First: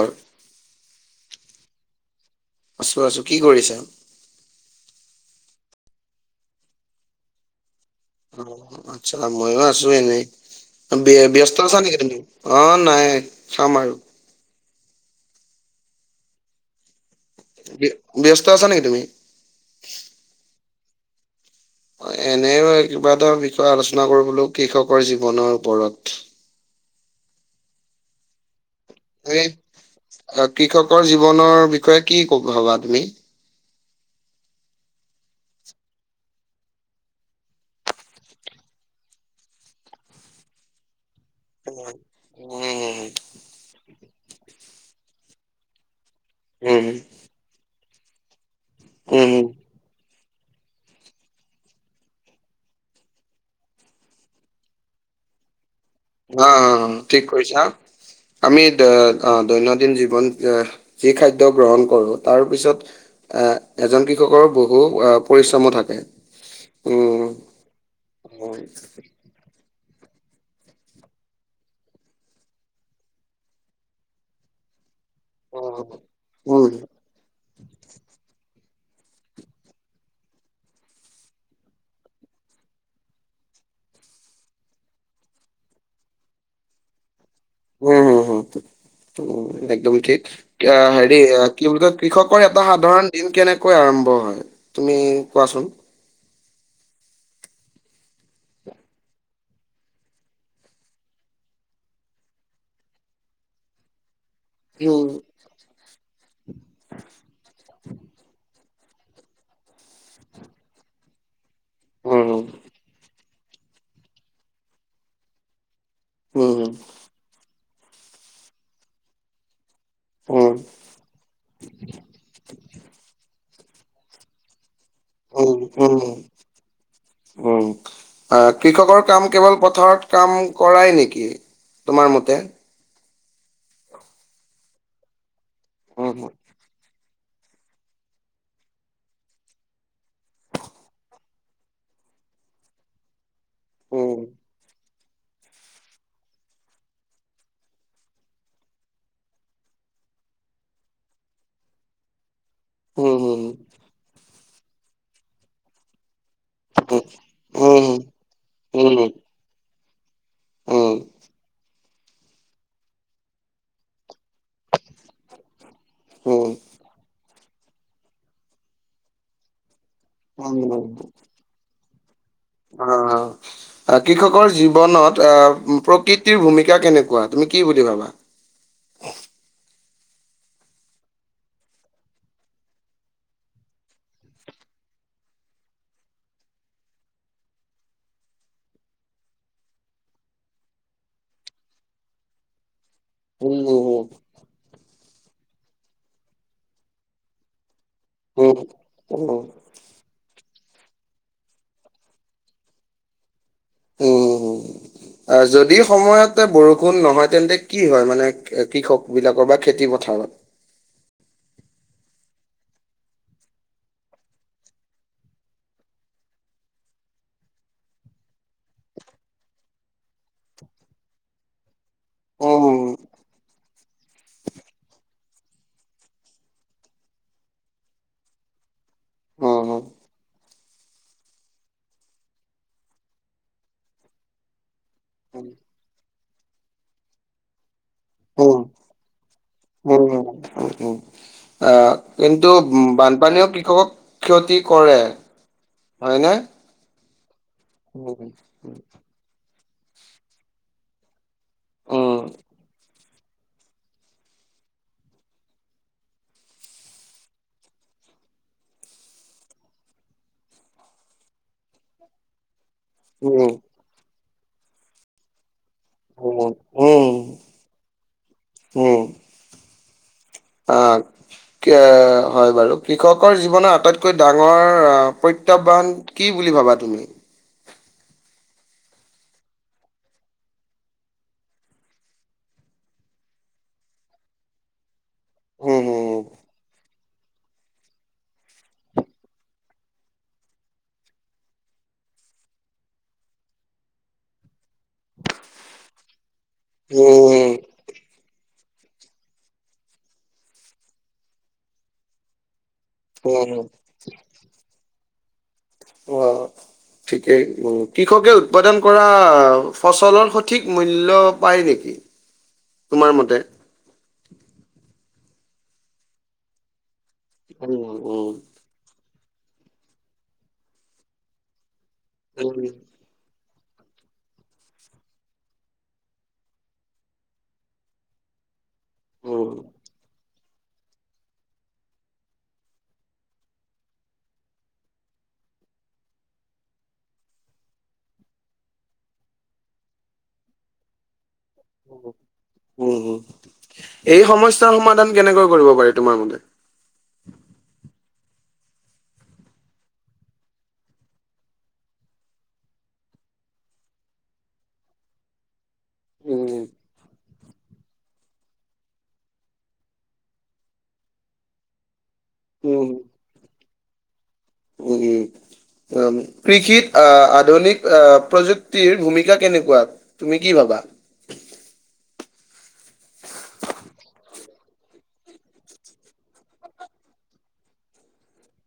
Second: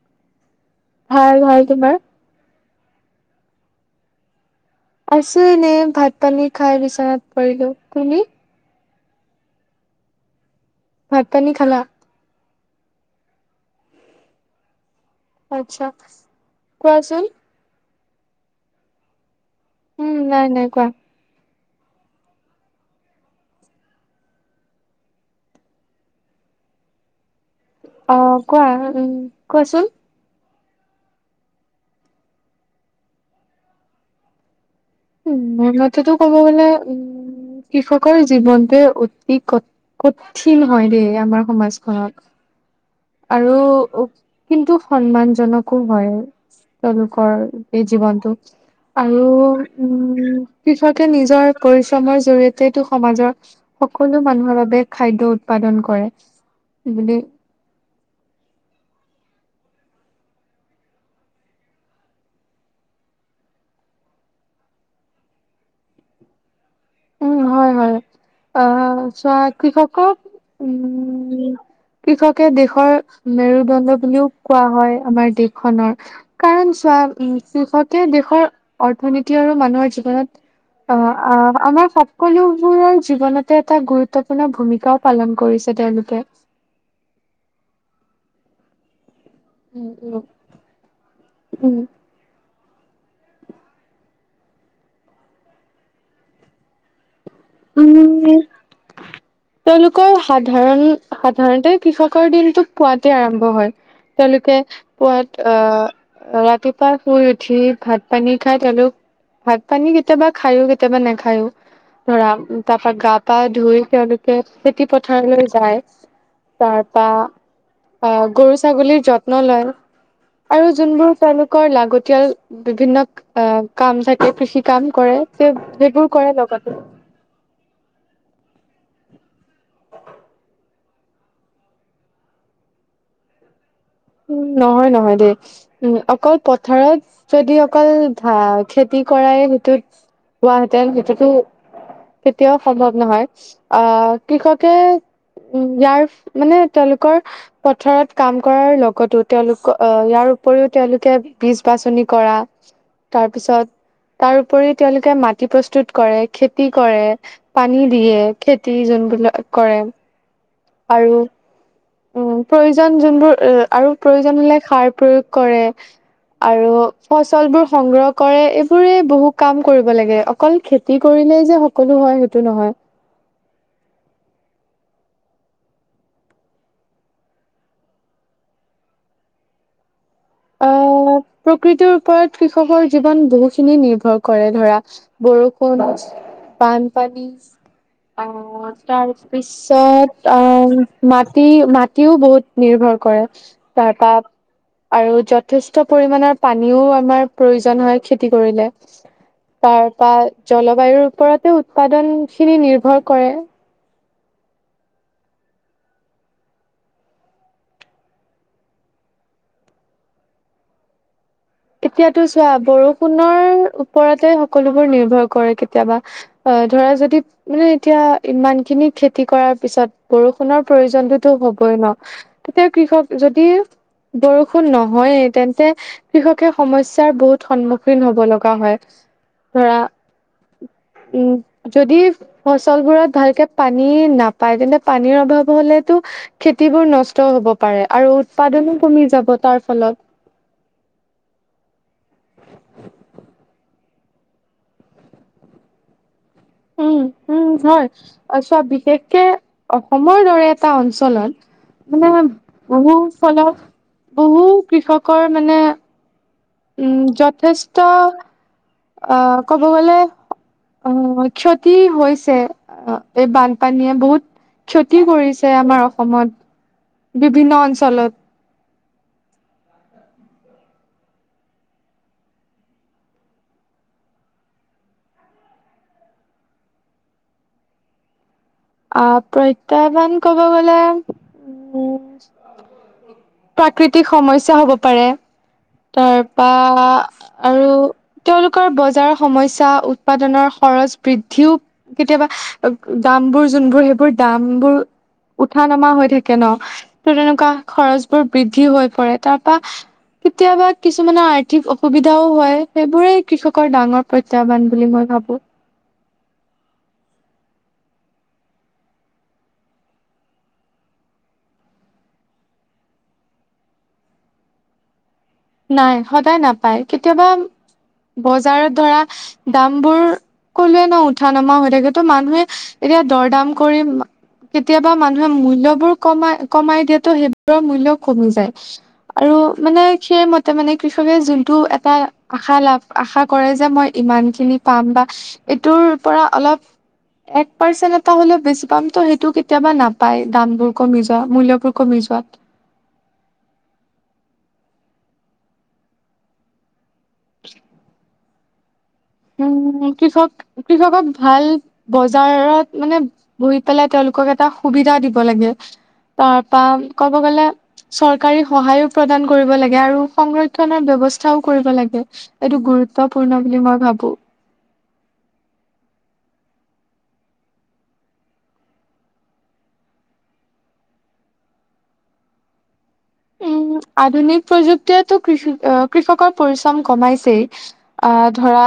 বাৰু ভাল ভাল তোমাৰ আছো আছো কি কৰিছা আছো এনে ভাত পানী খাই বিচনাত পৰিলো তুমি অ' আচ্ছা মইয়ো আছো এনেই ভাত পানী ব্যস্ত আছা খালা? নেকি তুমি অ নাই খাম আৰু আচ্ছা কোৱাচোন ব্যস্ত আছা নেকি তুমি উম নাই নাই কোৱা এনে কিবা এটা বিষয়ে আলোচনা কৰিবলৈ কৃষকৰ জীৱনৰ ওপৰত [inaudible] অ কোৱা উম এই কোৱাচোন কৃষকৰ জীৱনৰ বিষয়ে কি ভবা তুমি [unintelligible] উম মোৰ মতেতো ক'ব গলে উ কৃষকৰ জীৱনতোৱে অতি ক কঠিন হয় দেই আমাৰ উম সমাজ আৰু কিন্তু সন্মান জনকো হয়। উম তেওঁলোকৰ এই জীৱনটো আৰু উম উম কৃষকে নিজৰ পৰিশ্ৰমৰ জৰি়য়তেটো সমাজৰ সকলো মানুহৰ বাবে খাদ্য উৎপাদন উৎপাদন কৰে অ' [unintelligible] অ ঠিক কৈছা। [inaudible] আমি দৈনন্দিন জীৱন যি খাদ্য গ্ৰহণ কৰোঁ, তাৰপিছত এজন কৃষকৰ বহু পৰিশ্ৰমো থাকে। উম হয় হয় উম, আহ, চোৱা কৃষক খুব উম, কৃষকে দেশৰ মেৰুদণ্ড বুলিও কোৱা হয়। আমাৰ দেশখনৰ। কাৰণ উম, চোৱা উম, কৃষকে দেশৰ অৰ্থনীতি আৰু মানুহৰ জীৱনত আহ আমাৰ, সকলোবোৰৰ জীৱনতে এটা গুৰুত্বপূৰ্ণ ভূমিকাও পালন কৰিছে তেওঁলোকে। [inaudible] উম হম হুম উম একদম উম [unintelligible] [inaudible] উম। তেওঁলোকৰ সাধাৰণ সাধাৰণতে কৃষকৰ দিনটো পোৱাতে আৰম্ভ হয়। তেওঁলোকে উম, পোৱাত আহ ৰাতিপুৱা শুই উঠি ভাত পানী খাই তেওঁলোক, ভাত পানী কেতিয়াবা খায়ো, কেতিয়াবা নাখায়ো, ধৰা উম, তাৰ পৰা গাপ- পা ধুই তেওঁলোকে খেতি পথাৰলৈ যায়। উম, তাৰপা আহ গৰু ছাগলীৰ যত্ন লয়। উম, আৰু যোনবোৰ তেওঁলোকৰ লাগতিয়াল বিভিন্ন কাম থাকে কৃষিত, কাম কৰে, উম, সেইবোৰ কৰে লগতে। আহ কৃষকৰ কাম কেৱল পথাৰত কাম কৰাই নেকি? তোমাৰ মতে। উ নহয় নহয় দেই উম অকল পথাৰত, যদি অকল ধা খেতি কৰাই সেইটোত হোৱাহেঁতেন, সেইটোতো কেতিয়াও সম্ভৱ নহয়। আহ উম, কৃষকে উম ইয়াৰ মানে তেওঁলোকৰ পথাৰত কাম কৰাৰ লগত, কতো তেওঁলোকৰ ইয়াৰ উপৰিও তেওঁলোকে বীজ বাছনি কৰা, তাৰ উম, পিছত তাৰ উপৰি তেওঁলোকে মাটি প্ৰস্তুত কৰে, খেতি উম, কৰে, উম, পানী দিয়ে, খেতি উম, উম, যোনবিলাক কৰে। উম, আৰু উম প্ৰয়োজন যোনবোৰ এ - আৰু প্ৰয়োজন হলে সাৰ প্ৰয়োগ কৰে। উম, আৰু ফচলবোৰ সংগ্ৰহ কৰে। এইবোৰে বহু কাম কৰিব লাগে, অকল খেতি কৰিলেই যে সকলো হয়। নহয় অ অ। কৃষকৰ জীৱনত আহ প্ৰকৃতিৰ ভূমিকা কেনেকুৱা। তুমি কি বুলি ভাবা? [inaudible] অহ। প্ৰকৃতিটোৰ ওপৰত কৃষকৰ জীৱন বহু খিনি নিৰ্ভৰ কৰে। ধৰা বৰষুণ, বান পানী, অ তাৰ পিছত অ মাটি মাটিও বহুত নিৰ্ভৰ কৰে। উম, তাৰপা আৰু যথেষ্ট পৰিমানৰ পানীও আমাৰ প্ৰয়োজন হয় খেতি কৰিলে। তাৰপা জলবায়ুৰ ওপৰতে উৎপাদন খিনি নিৰ্ভৰ কৰে। অ যদি সময়তে বৰষুণ নহয়, তেন্তে কি হয় মানে কৃষক বিলাকৰ বা খেতি পথাৰত? অ [unintelligible] এতিয়াতো চোৱা বৰষুণৰ ওপৰতে সকলোবোৰ নিৰ্ভৰ কৰে কেতিয়াবা অ। ধৰা যদি মানে এতিয়া ইমান খিনি খেতি কৰাৰ পিছত বৰষুণৰ প্ৰয়োজনতোতো হ'বই ন। আ তেতিয়া কৃষক যদি বৰষুণ নহয়েই তেন্তে, কৃষক সমস্যাৰ বহুত সন্মুখীন হব লগা হয়। ধৰা, উম, যদি ফচলবোৰত ভালকে পানী নাপায়, তেন্তে পানীৰ অভাৱ হলে খেতিবোৰ নষ্ট হ'ব পাৰে আৰু উৎপাদনো কমি যাব তাৰ ফলত। আহ কিন্তু বানপানীয়েও কৃষকক ক্ষতি কৰে, হয়নে? উম, উম, হয় উম, চোৱা বিশেষকে অসমৰ দৰে এটা অঞ্চলত মানে উম, বহু ফলত বহু কৃষকৰ মানে উম যথেষ্ট- আহ' ক'ব গলে আহ'ক্ষতি হৈছে। অ' এই বানপানীয়ে বহুত ক্ষতি কৰিছে আমাৰ। উম, উম, অসমত বিভিন্ন অঞ্চলত। উম। অ' এ' হয় বাৰু কৃষকৰ জীৱনৰ আটাইতকৈ ডাঙৰ আহ প্ৰত্যাহ্বান কি? বুলি ভাবা তুমি? আহ প্ৰত্যাহ্বান কব গলে উম, প্ৰাকৃতিক সমস্যাৰ হ'ব পাৰে। উম তাৰ হম পৰা আৰু তেওঁলোকৰ বজাৰৰ সমস্যা, উৎপাদনৰ খৰচ বৃদ্ধিও কেতিয়াবা বোৰ যোনবোৰ সেইবোৰ দামবোৰ উঠা নমা হৈ থাকে ন তৌ তেনেকুৱা উম খৰছ, বৃদ্ধি হৈ পৰে। তাৰ পৰা কেতিয়াবা কিছুমানে আৰ্থিক অসুবিধাও হয়। সেইবোৰেই উম কৃষকৰ ডাঙৰ প্ৰত্যাহ্বান বুলি মই ভাবো। উ। ঠিকেই কৃষকে উৎপাদন কৰা ফচলৰ সঠিক মূল্য পায় নেকি? কি তোমাৰ মতে? নাই সদায় নাপায়, কেতিয়াবা উম উম বজাৰত ধৰা দাম বোৰ কলোৱে ন উঠা উম কেতিয়াবা মানুহে মূল্য বোৰ কমাই কমাই দিয়াতো সেইবোৰৰ মূল্য কমি যায়। আৰু উম মানে মতে মানে কৃষকে যোনটো এটা আশা লাভ আশা কৰে যে মই ইমান খিনি পাম বা এইটোৰ পৰা অলপ এক পাৰ্চেন্ট এটা হলেও বেছি পাম ত সেইটো কেতিয়াবা নাপায়। দামবোৰ কমি যোৱা মূল্য উম, এই সমস্যাৰ সমাধান কেনেকৈ কৰিব পাৰি, তোমাৰ মতে? [inaudible] উম, কৃষক, কৃষকক ভাল বজাৰত মানে বহি পেলাই তেওঁলোক কক এটা সুবিধা দিব লাগে। উম তাৰপৰা ক'ব গ'লে চৰকাৰী সহায়ো প্ৰদান কৰিব লাগে। আৰু সংৰক্ষনৰৰ ব্যৱস্থাও কৰিব লাগে। এইটো উম গুৰুত্বপূৰ্ণ বুলি মই ভাবো। উম। কৃষিত, আ আধুনিক আ প্ৰযুক্তিৰ ভূমিকা কেনেকুৱা? তুমি কি ভাবা? [inaudible] উম। আধুনিক প্ৰযুক্তিয়েতো কৃষি কৃষকৰ পৰিশ্ৰম কমাইছেই। আ ধৰা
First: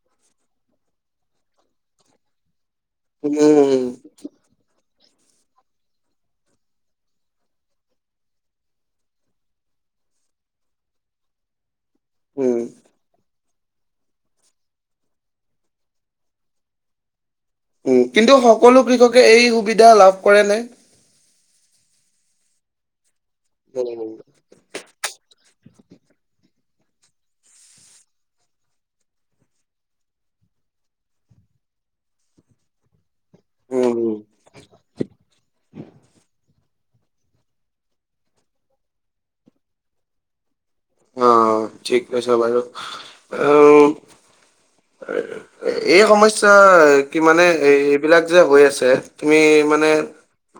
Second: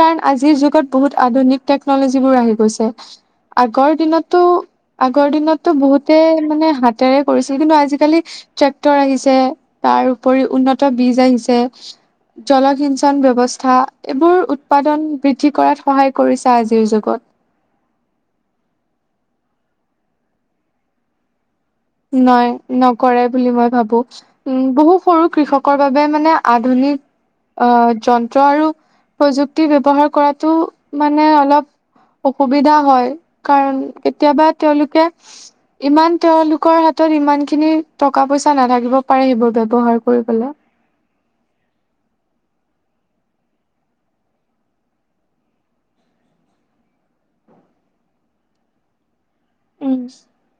কাৰণ আজিৰ যুগত বহুত আধুনিক টেকন'লজীবোৰ আহি গৈছে। উম, আগৰ দিনতো আগৰ দিনতো বহুতে মানে হাতেৰে কৰিছিল, কিন্তু আজিকালি ট্ৰেক্টৰ আহিছে, তাৰ উপৰিও উন্নত বীজ আহিছে। উম, জলসিঞ্চন ব্যৱস্থা। তথা এইবোৰ উৎপাদন বৃদ্ধি কৰাত সহায় কৰিছে আজিৰ যুগত। কিন্তু সকলো কৃষকে এই সুবিধা লাভ কৰেনে? নাই। নকৰে বুলি মই ভাবো, উম, উম বহু সৰু কৃষক কৰ বাবে মানে আধুনিক আ যন্ত্ৰ আৰু প্ৰযুক্তি ব্যৱহাৰ কৰাটো, মানে অলপ অসুবিধা হয়। কাৰণ উম, কেতিয়াবা তেওঁলোকে, ইমান তেওঁলোক লোকৰ হাতত ইমানখিনি টকা-পইচা নাথাকিব পাৰে, সেইবোৰ ব্যৱহাৰ কৰিবলৈ অ' ঠিক কৈছা বাৰু। আ এই সমস্যা কি মানে এই-এইবিলাক যে হৈ আছে তুমি মানে, উম।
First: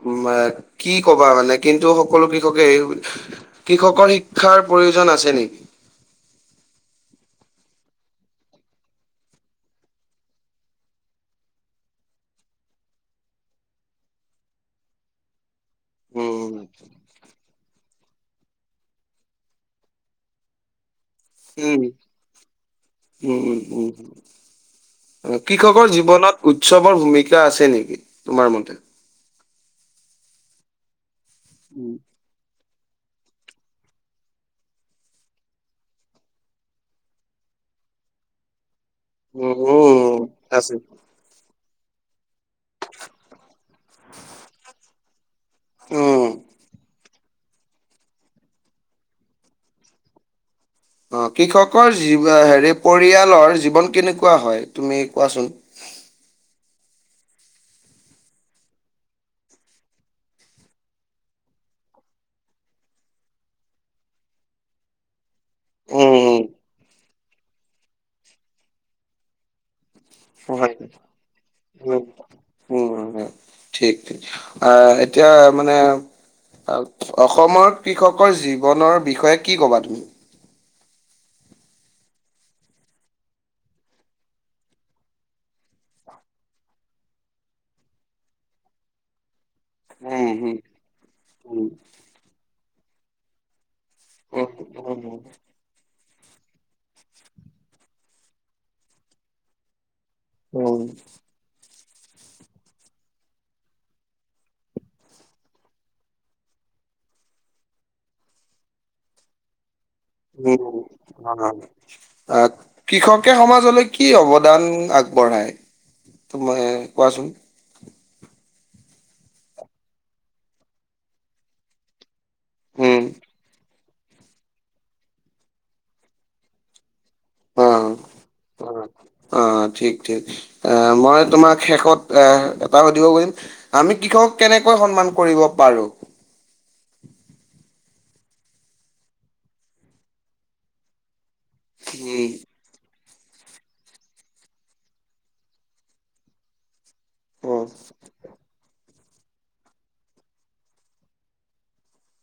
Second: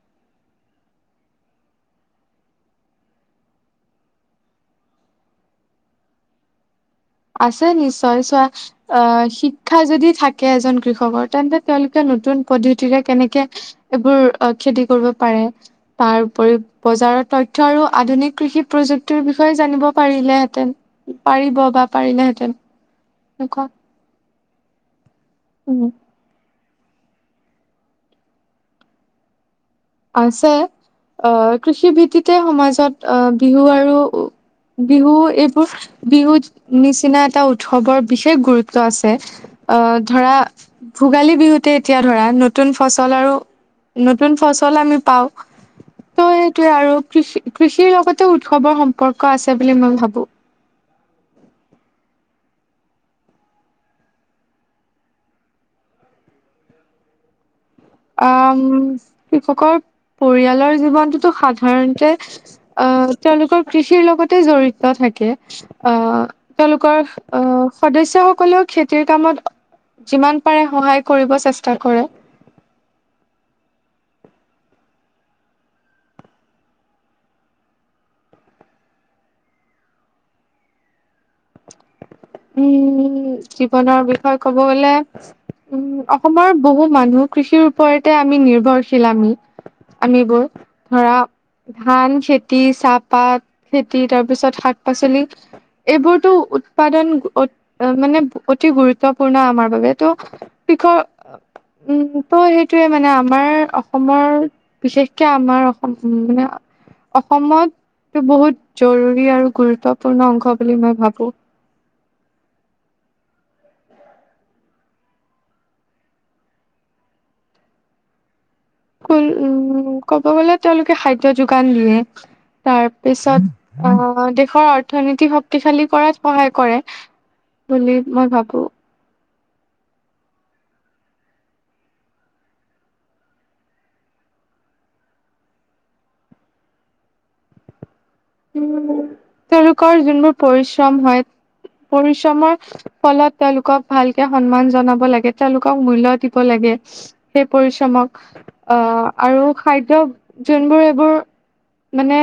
উম কি ক'বা মানে? কিন্তু সকলো কৃষকে এই, কৃষকৰ শিক্ষাৰ প্ৰয়োজন আছে নি? [inaudible] আছে নিশ্চয়। চোৱা, আ শিক্ষা যদি থাকে এজন কৃষকৰ, তেন্তে তেওঁলোকে নতুন নতুন পদ্ধতিৰে কেনেকে এইবোৰ খেতি কৰিব পাৰে তাৰ উপৰি উম, বজাৰৰ তথ্য আৰু আধুনিক কৃষি প্ৰযুক্তিৰ বিষয়ে জানিব পাৰিলেহেঁতেন, পাৰিব উম, বা পাৰিলেহেঁতেন! উম উম এনেকুৱা উম। কৃষকৰ উম জীৱনত উৎসৱৰ ভূমিকা আছে নেকি? তোমাৰ মতে আছে। আ কৃষি উম, ভিত্তিতে সমাজত আ বিহু আৰু বিহু এইবোৰ, বিহুত নিচিনা এটা উৎসৱৰ বিশেষ গুৰুত্ব আছ। অ' উম, ধৰা আছে, ভোগালী বিহু এতিয়া ধৰা নতুন ফচল আৰু, নতুন ফচল আমি পাওঁ। ত উম। ' এইটোয়ে আৰু কৃষি-কৃষিৰ লগতে উৎসৱৰ সম্পৰ্ক আছে বুলি মই ভাবো। অ' কৃষকৰ যি হেৰি পৰিয়ালৰ, জীৱন কেনেকুৱা হয়? তুমি কোৱাচোন। আ, কৃষকৰ পৰিয়ালৰ জীৱনটোতো সাধাৰণতে তেওঁলোকৰ কৃষিৰ লগতে জড়িত থাকে। আ, উম তেওঁলোকৰ আ, সদস্যসকলেও খেতিৰ কামত যিমান পাৰে হয় সহায় কৰিব চেষ্টা উম কৰে। উম হয়। ঠিক ঠিক। আ এতিয়া মানে অসমৰ কৃষকৰ জীৱনৰ বিষয়ে কি ক'বা তুমি? উম। জীৱনৰ বিষয়ে ক'ব গ'লে উম। অসমৰ বহু মানুহ কৃষিৰ ওপৰতে আমি নিৰ্ভৰশীল আমি। উম আমিবোৰ। হুম ধৰা উম ধান, খেতি, চাহপাত খেতি, তাৰপিছত শাক উম পাচলি, এইবোৰতো উৎপাদন অ' মানে অতি গুৰুত্বপূৰ্ণ আমাৰ বাবে। ত' উম। কৃষক উম। ত' সেইটোয়ে মানে আমাৰ অসমৰ, বিশেষকে আমাৰ অসম মানে অসমতটো বহুত জৰুৰী আৰু গুৰুত্ব। উম অ। আহ কৃষকে সমাজলৈ কি অৱদান আগবঢ়ায়? তুমি কোৱাচোন। উম, ক'ব গলে তেওঁলোকে খাদ্য যোগান দিয়ে উম তাৰপিছত। অ, দেশৰ অৰ্থনীতি শক্তিশালী কৰাত সহায় কৰে। অ বুলি মই ভাবো। অ, ঠিক ঠিক আহ মই তোমাক শেষত এ এটা সুধিব পাৰিম আমি কি। কেনেকৈ সন্মান কৰিব পাৰো। [unintelligible] উম, তেওঁলোকৰ যোনবোৰ পৰিশ্ৰম হয় উম, পৰিশ্ৰমৰ। ফলত তেওঁলোকক ভালকে সন্মান জনাব লাগে, তেওঁলোকক মূল্য দিব লাগে। সেই অ, পৰিশ্ৰমক আহ। আৰু খাদ্য যোনবোৰ এইবোৰ মানে।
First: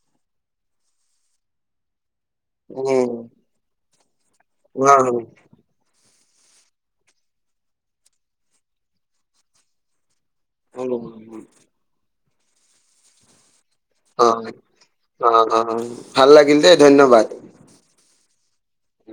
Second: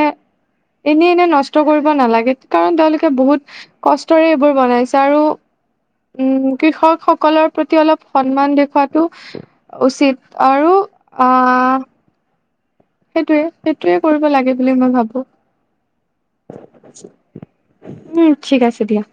এনে এনে নষ্ট কৰিব নালাগে, কাৰণ তেওঁলোকে বহুত কষ্ট। এইবোৰ উম, বনাইছে আৰু। উম, কৃষক সকলৰ প্ৰতি অলপ সন্মান দেখুৱাতটো উচিত। আৰু। অ, উম, সেইটোয়ে। সেইটোয়ে কৰিব অ, লাগে বুলি মই ভাবো অ, অ, ভাল লাগিল দেই ধন্যবাদ উম। ঠিক আছে দিয়া।